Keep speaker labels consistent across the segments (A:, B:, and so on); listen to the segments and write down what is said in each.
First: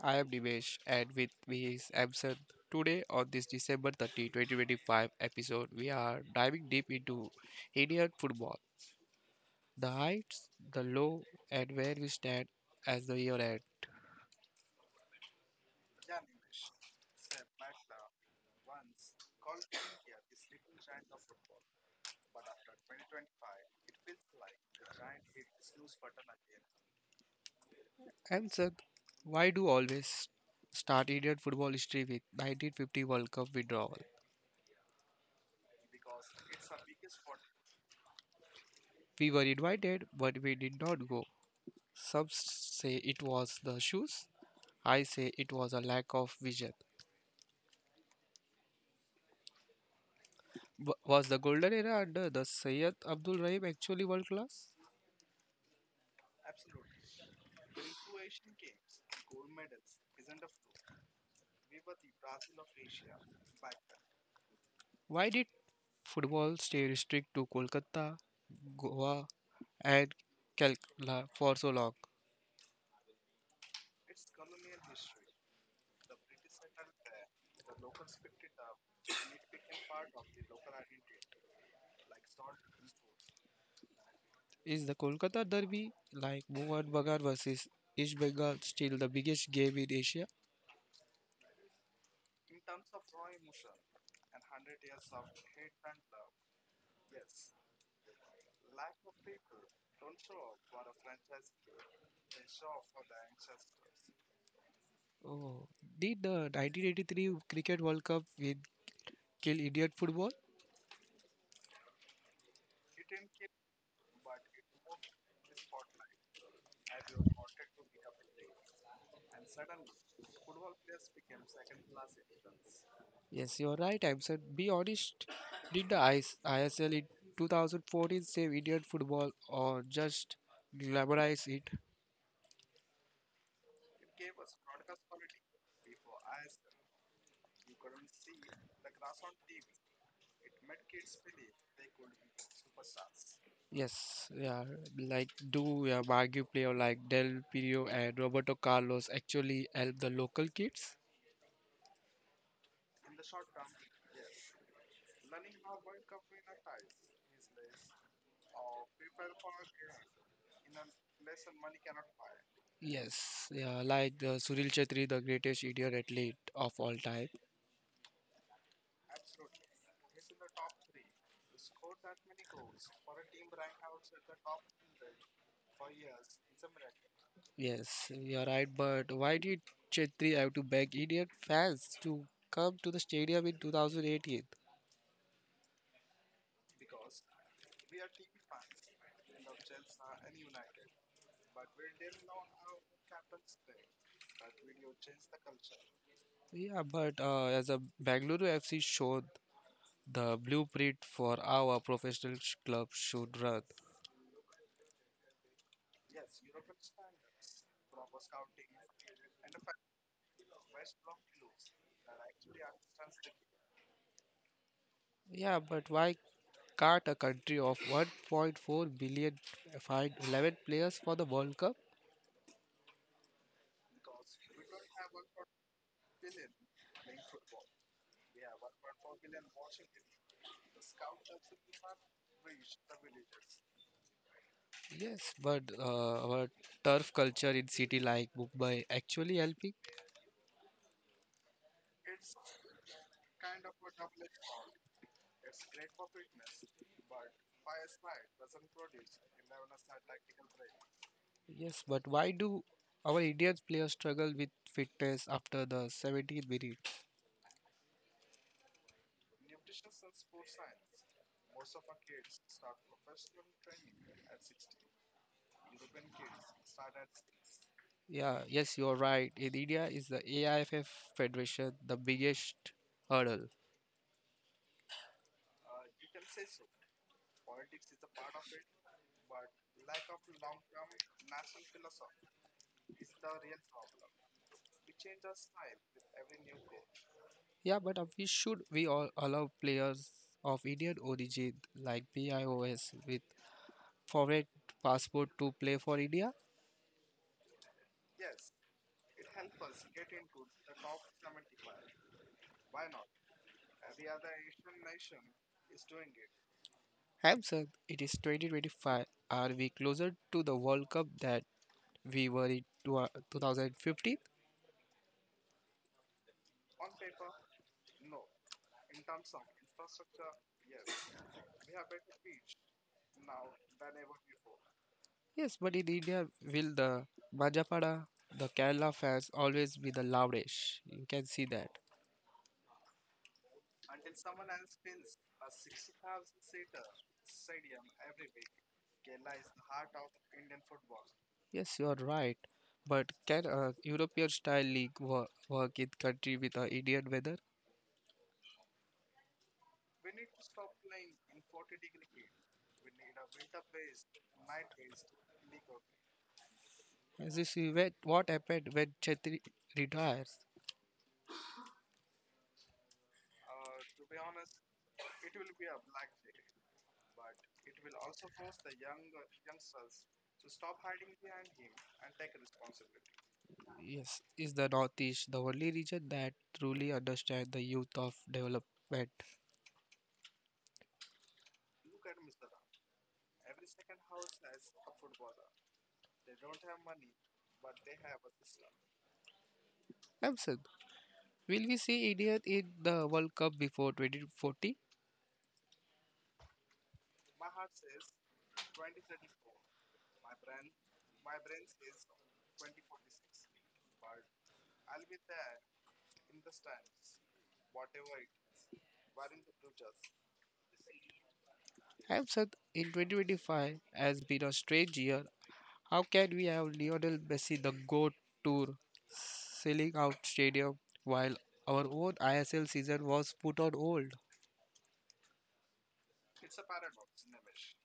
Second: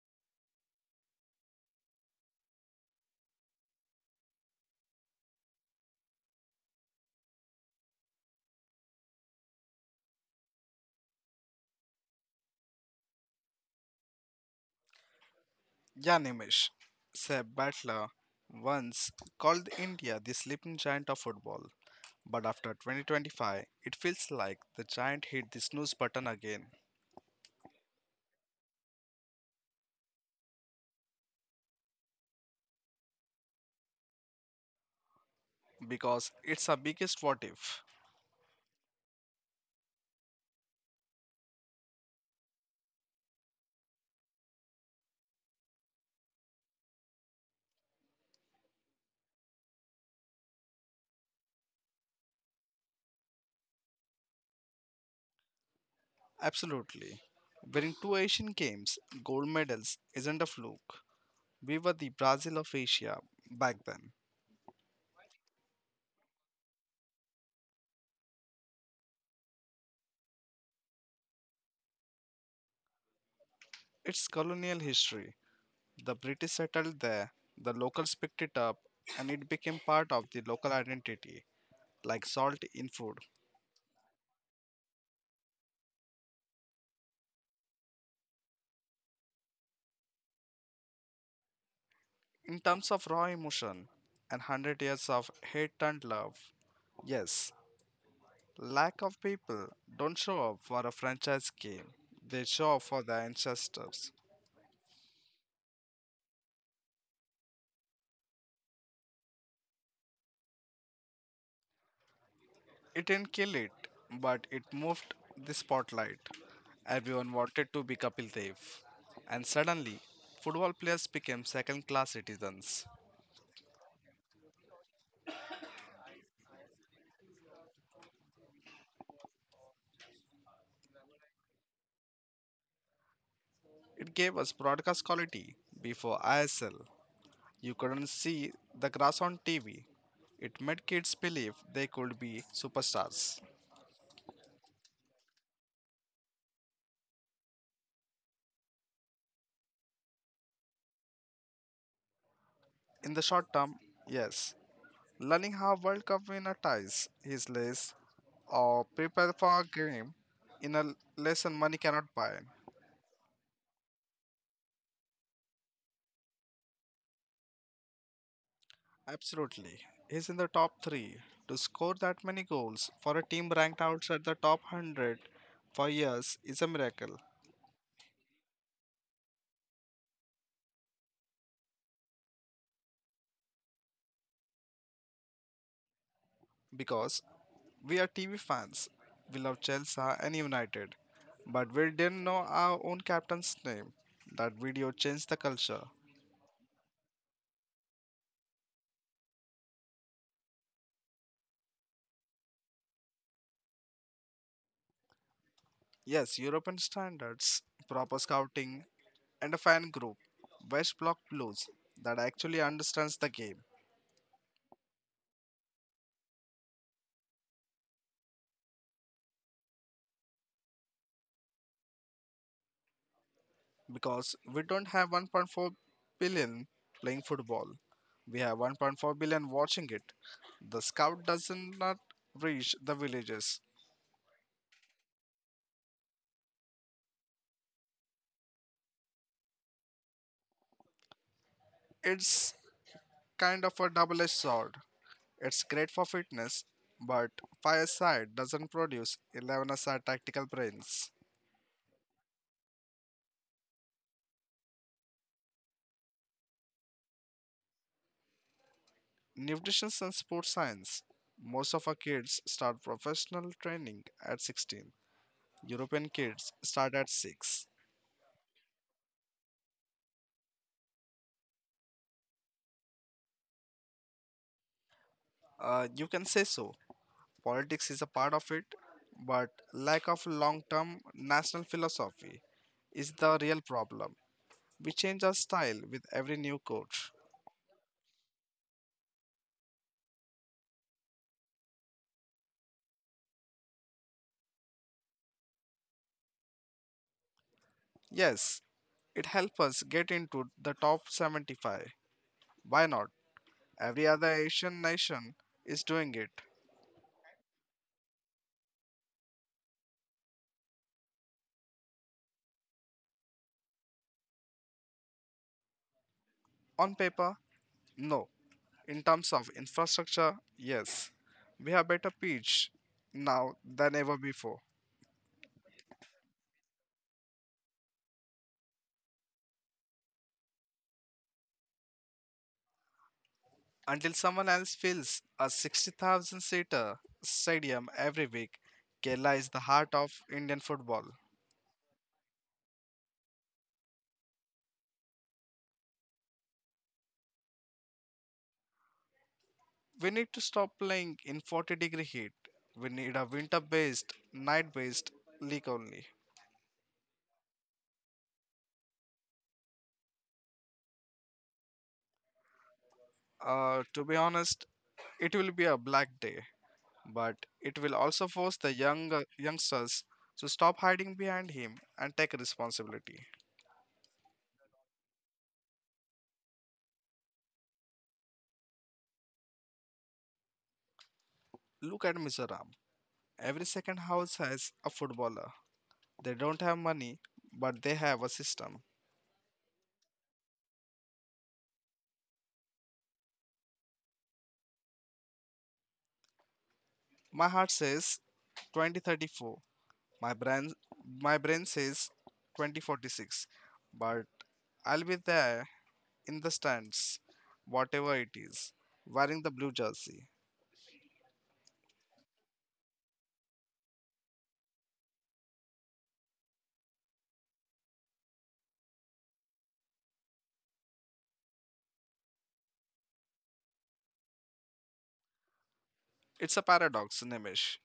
A: I am Divesh and with me is Amson. Today on this December 30, 2025 episode, we are diving deep into Indian football, the heights, the low, and where we stand as the year end.
B: Yanemish, Seb Butler, once called India the sleeping giant of football. But after 2025, it feels like the giant hit the snooze button again.
A: Amson, why do always start Indian football history with 1950 World Cup withdrawal?
B: Because it's our biggest what if.
A: We were invited, but we did not go. Some say it was the shoes. I say it was a lack of vision. Was the golden era under the Syed Abdul Rahim actually world class?
B: Absolutely. Winning two Asian Games gold medals isn't a fluke. We were the Brazil of Asia back then.
A: Why did football stay restricted to Kolkata, Goa, and Calcutta for so long?
B: It's colonial history. The British settled there, the locals picked it up, and it became part of the local identity, like salt in food.
A: Is the Kolkata derby like Mohan Bagan versus East Bengal still the biggest game in Asia?
B: In terms of raw emotion and 100 years of hate and love. Yes, lack of people don't show up for a franchise game, they show up for their ancestors.
A: Oh, did the 1983 Cricket World Cup win kill Indian football?
B: It didn't kill it, but it moved the spotlight. Everyone wanted to be Kapil Dev, and suddenly, football players became second class citizens.
A: Yes, you're right, I'm said. Be honest, did the IS ISL in 2014 save Indian football or just glamorize it?
B: It gave us broadcast quality before ISL. You couldn't see the grass on TV. It made kids believe they could be superstars.
A: Yes, yeah, like do a marquee player like Del Piero and Roberto Carlos actually help the local kids?
B: In the short term, yes, learning how World Cup winner ties his lace or prepare for a game in a lesson money cannot buy.
A: Yes, yeah, like the Suril Chetri, the greatest Indian athlete of all time.
B: Absolutely. He's in the top three. To score that many goals for a team ranked outside the top 100 for years is a miracle
A: Yes, you're right, but why did Chetri have to beg Indian fans to come to the stadium in 2018?
B: because we are TV fans. We love Chelsea and United. But we didn't know our own captain's name. That video changed the culture.
A: Yeah, but as a Bangalore FC showed the blueprint for our professional club should run.
B: Yes, European standards, proper scouting, and a fan group, West Block Blues, that actually understands the game.
A: Yeah, but why can't a country of 1.4 billion find 11 players for the World Cup?
B: Because we don't have 1.4 billion playing football, we have 1.4 billion watching it. The scout doesn't reach the villages.
A: Yes, but our turf culture in city like Mumbai actually helping.
B: It's kind of a double-edged sword. It's great for fitness, but fireside doesn't produce 11-a-side tactical brains.
A: Yes, but why do our Indian players struggle with fitness after the 17th minute?
B: Nutrition and sports science. Most of our kids start professional training at 16. European kids start at 6.
A: Yeah, yes, you're right. In India, is the AIFF Federation the biggest hurdle?
B: You can say so. Politics is a part of it, but lack of long-term national philosophy is the real problem. We change our style with every new coach.
A: Yeah, but we should we all allow players of Indian origin like BIOS with foreign passport to play for India?
B: Yes, it helps us get into the top 75. Why not? Every other Asian nation is doing it.
A: Hamson, it is 2025. Are we closer to the World Cup that we were in 2015?
B: On paper, no. In terms of infrastructure, yes. We have better pitch now than ever before.
A: Yes, but in India, will the Majapada, the Kerala fans always be the loudest? You can see that.
B: Until someone else fills a 60,000 seater stadium every week, Kerala is the heart of Indian football.
A: Yes, you are right. But can a European style league work in country with Indian weather?
B: We need to stop playing in 40-degree heat. We need a winter based, night based league only.
A: As you see, what happened when Chetri retires?
B: To be honest, it will be a black day. But it will also force the young youngsters to stop hiding behind him and take responsibility.
A: Yes, is the Northeast the only region that truly understands the youth of development?
B: Look at Mizoram. Every second house has a footballer. They don't have money, but they have a system.
A: Samson, will we see India in the World Cup before 2040?
B: My heart says 2034. My brain my brain says 2046. But I'll be there in the stands, whatever it is, wearing the blue jersey.
A: Samson, in 2025 has been a strange year. How can we have Lionel Messi the GOAT tour selling out stadium while our own ISL season was put on hold?
B: It's a paradox, Nimish.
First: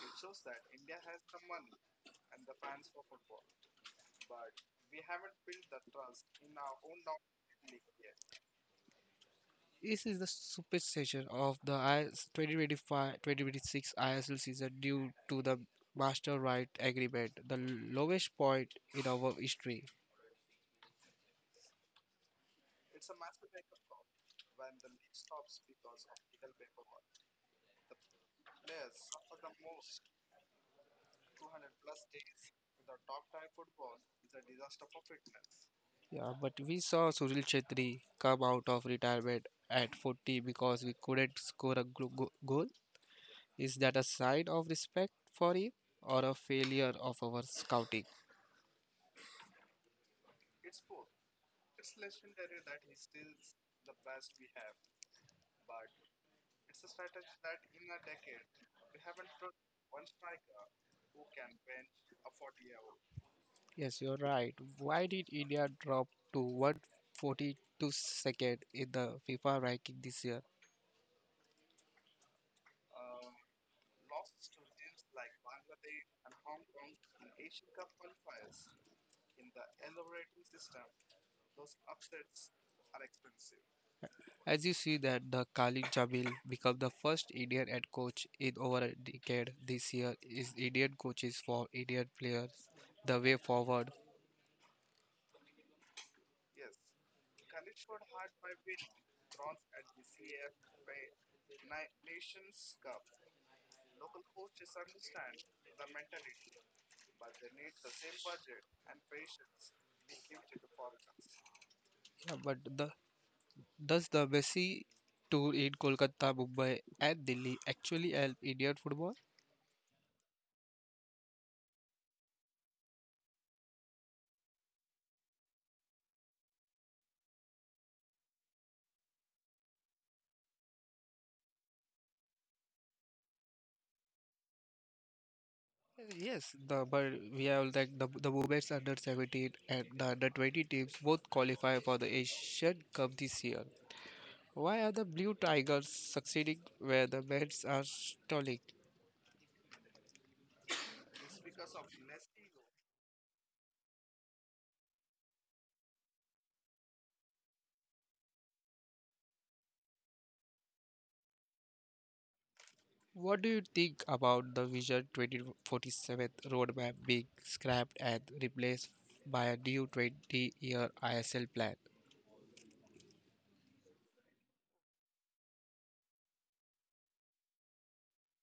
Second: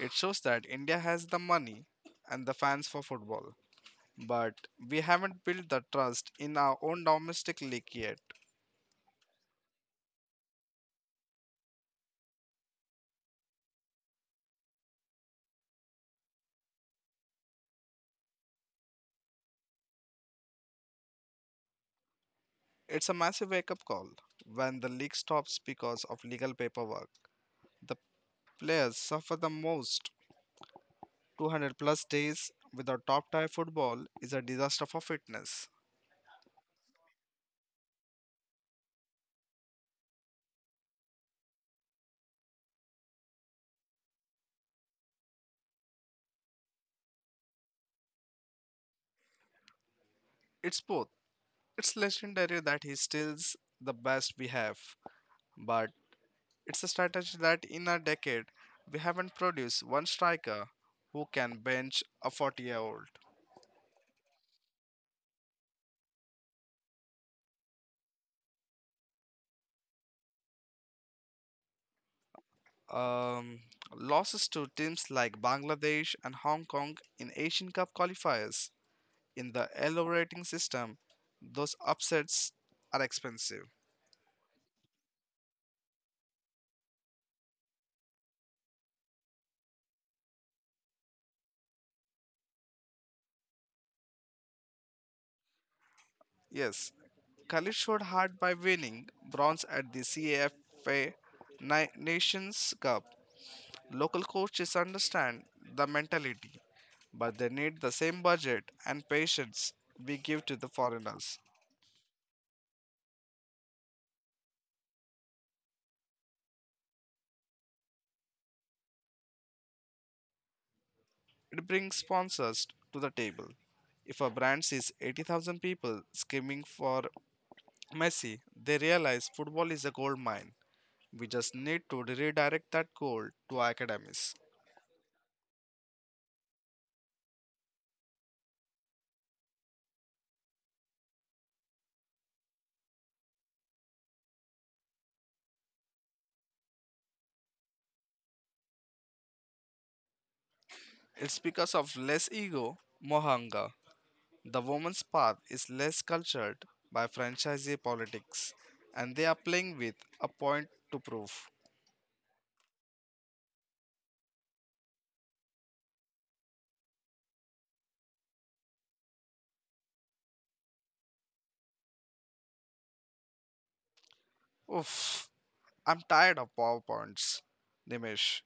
B: It shows that India has the money and the fans for football, but we haven't built the trust in our own domestic league yet.
A: This is the superstition of the 2025-2026 ISL season due to the master right agreement, the lowest point in our history.
B: It's a massive wake up call. When the league stops because of legal paperwork, the players suffer the most. 200 plus days without top tier football is a disaster for fitness.
A: Yeah, but we saw Sunil Chetri come out of retirement at 40 because we couldn't score a goal. Is that a sign of respect for him or a failure of our scouting?
B: It's both. It's legendary that he steals the best we have, but it's a strategy that in a decade we haven't produced one striker who can bench a 40-year-old.
A: Yes, you're right. Why did India drop to 142 second in the FIFA ranking this year?
B: Um, losses to teams like Bangladesh and Hong Kong in Asian Cup qualifiers in the LO rating system, those upsets are expensive.
A: As you see that the Khalid Jamil become the first Indian head coach in over a decade this year, is Indian coaches for Indian players the way forward?
B: Yes, Khalid showed heart by winning bronze at the CAFA Nations Cup. Local coaches understand the mentality. But they need the same budget and patience we give to the foreigners.
A: Yeah, does the Messi tour in Kolkata, Mumbai and Delhi actually help Indian football?
B: It brings sponsors to the table. If a brand sees 80,000 people screaming for Messi, they realize football is a gold mine. We just need to redirect that gold to our academies.
A: Yes, the but we have like the women's under 17 and the under 20 teams both qualify for the Asian Cup this year. Why are the Blue Tigers succeeding where the men's are stalling?
B: It's because of less ego, more hunger. The woman's path is less cultured by franchisee politics, and they are playing with a point to prove.
A: What do you think about the Vision 2047 roadmap being scrapped and replaced by a new 20-year ISL plan?
B: Oof. I'm tired of PowerPoints, Nimish.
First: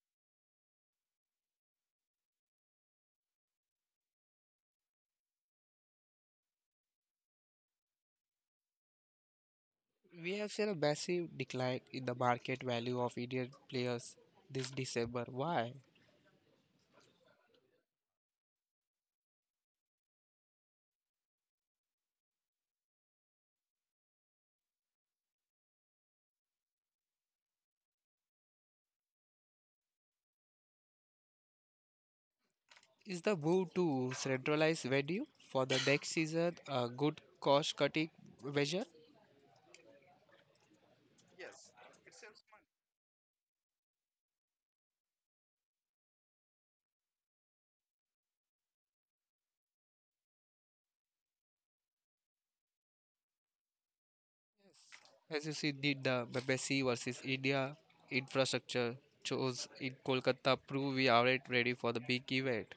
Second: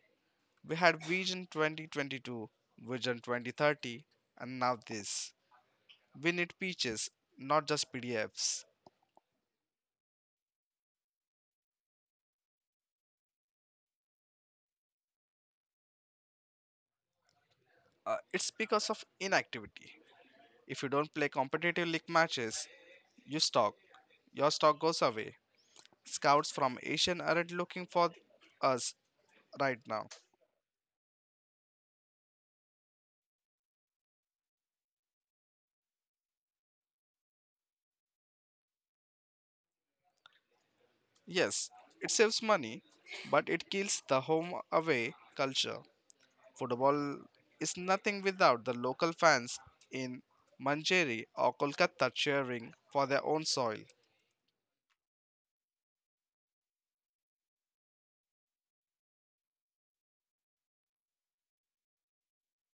B: We had Vision 2022, Vision 2030, and now this. We need peaches, not just PDFs.
A: We have seen a massive decline in the market value of Indian players this December. Why?
B: It's because of inactivity. If you don't play competitive league matches, you stock. Your stock goes away. Scouts from Asian aren't looking for us right now.
A: Is the move to centralize venue for the next season a good cost-cutting measure?
B: Yes, it saves money, but it kills the home away culture. Football is nothing without the local fans in Manjeri or Kolkata cheering for their own soil.
A: As you see, did the Messi versus India infrastructure chose in Kolkata prove we aren't ready for the big event?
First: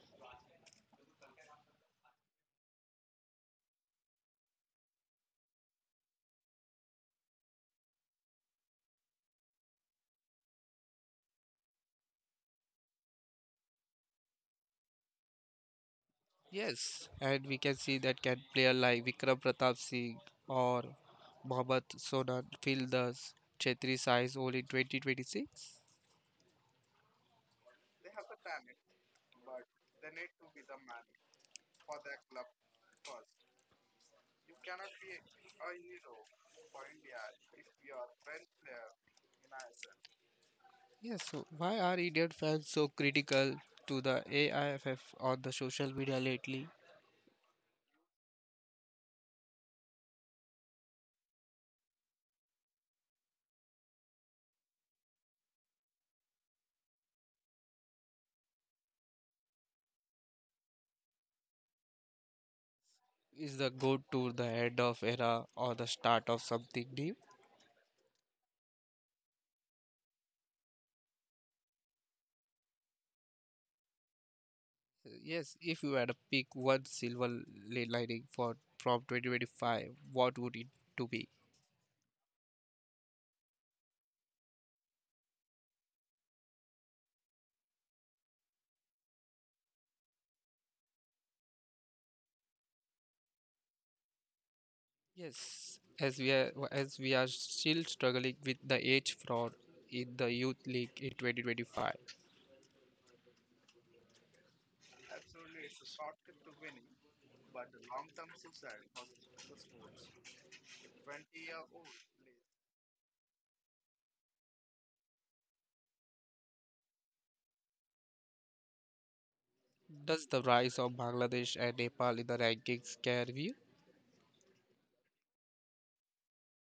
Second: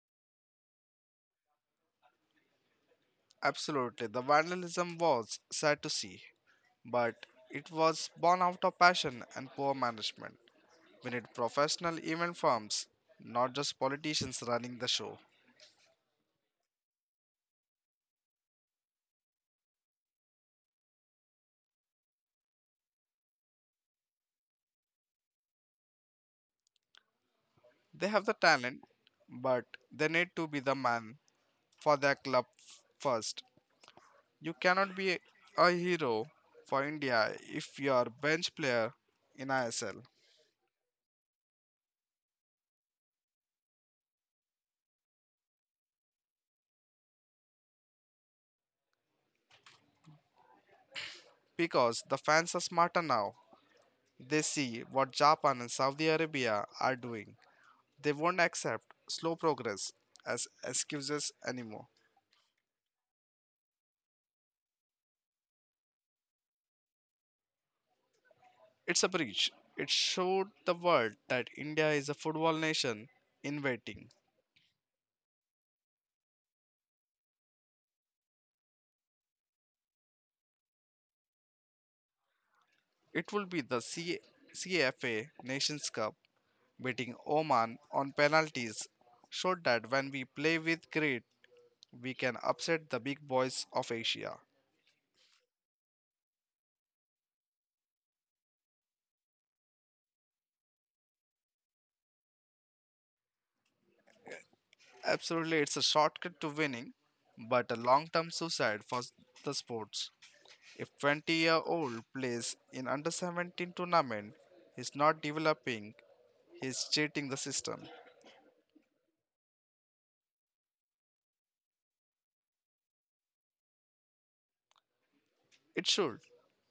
B: Absolutely, the vandalism was sad to see, but it was born out of passion and poor management. We need professional event firms, not just politicians running the show.
A: Yes, and we can see that, can player like Vikram Pratap Singh or Mohammad Sonam fill the Chetri size all in 2026?
B: They have the talent, but they need to be the man for their club first. You cannot be a hero for India if you are bench player in ISL.
A: Yes, so why are Indian fans so critical to the AIFF on the social media lately?
B: Because the fans are smarter now. They see what Japan and Saudi Arabia are doing. They won't accept slow progress as excuses anymore.
A: Is the go to the end of era or the start of something new?
B: It's a breach. It showed the world that India is a football nation in waiting.
A: Yes, if you had to pick one silver lining for from 2025, what would it to be?
B: It will be the CFA Nations Cup beating Oman on penalties showed that when we play with grit we can upset the big boys of Asia.
A: Yes, as we are still struggling with the age fraud in the youth league in 2025,
B: Absolutely, it's a shortcut to winning, but a long term suicide for the sports. If 20-year-old plays in under 17 tournament, he's not developing, he's cheating the system.
A: does the rise of Bangladesh and Nepal in the rankings scare you?
B: It should.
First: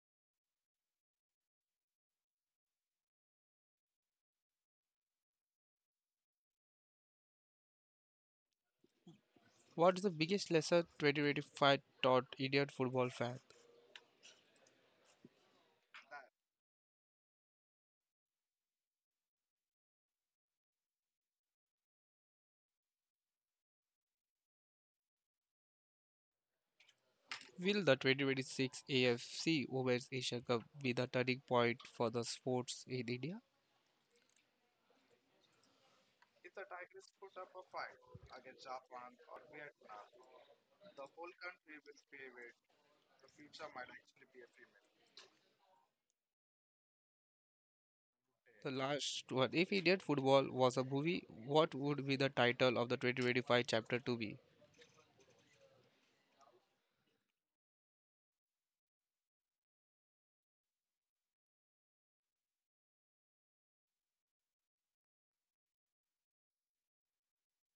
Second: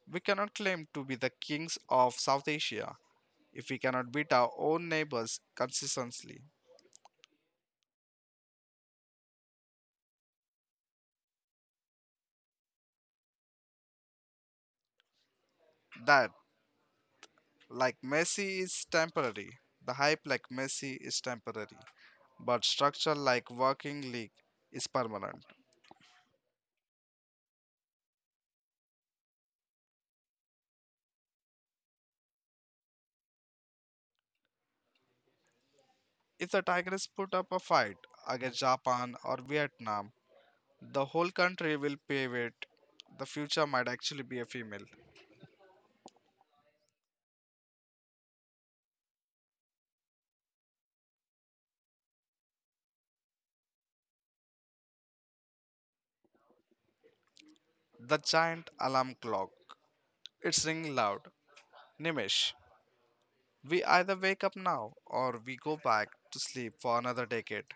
B: We cannot claim to be the kings of South Asia if we cannot beat our own neighbors consistently.
A: What's the biggest lesson 2025 taught Indian football fans?
B: That like Messi is temporary. The hype like Messi is temporary. But structure like working league is permanent.
A: Will the 2026 AFC Women's Asia Cup be the turning point for the sports in India?
B: If the Tigers put up a fight against Japan or Vietnam, the whole country will pave it. The future might actually be a female.
A: The last one. If Indian football was a movie, what would be the title of the 2025 chapter to be?
B: The giant alarm clock. It's ringing loud. Nimish, we either wake up now or we go back to sleep for another decade.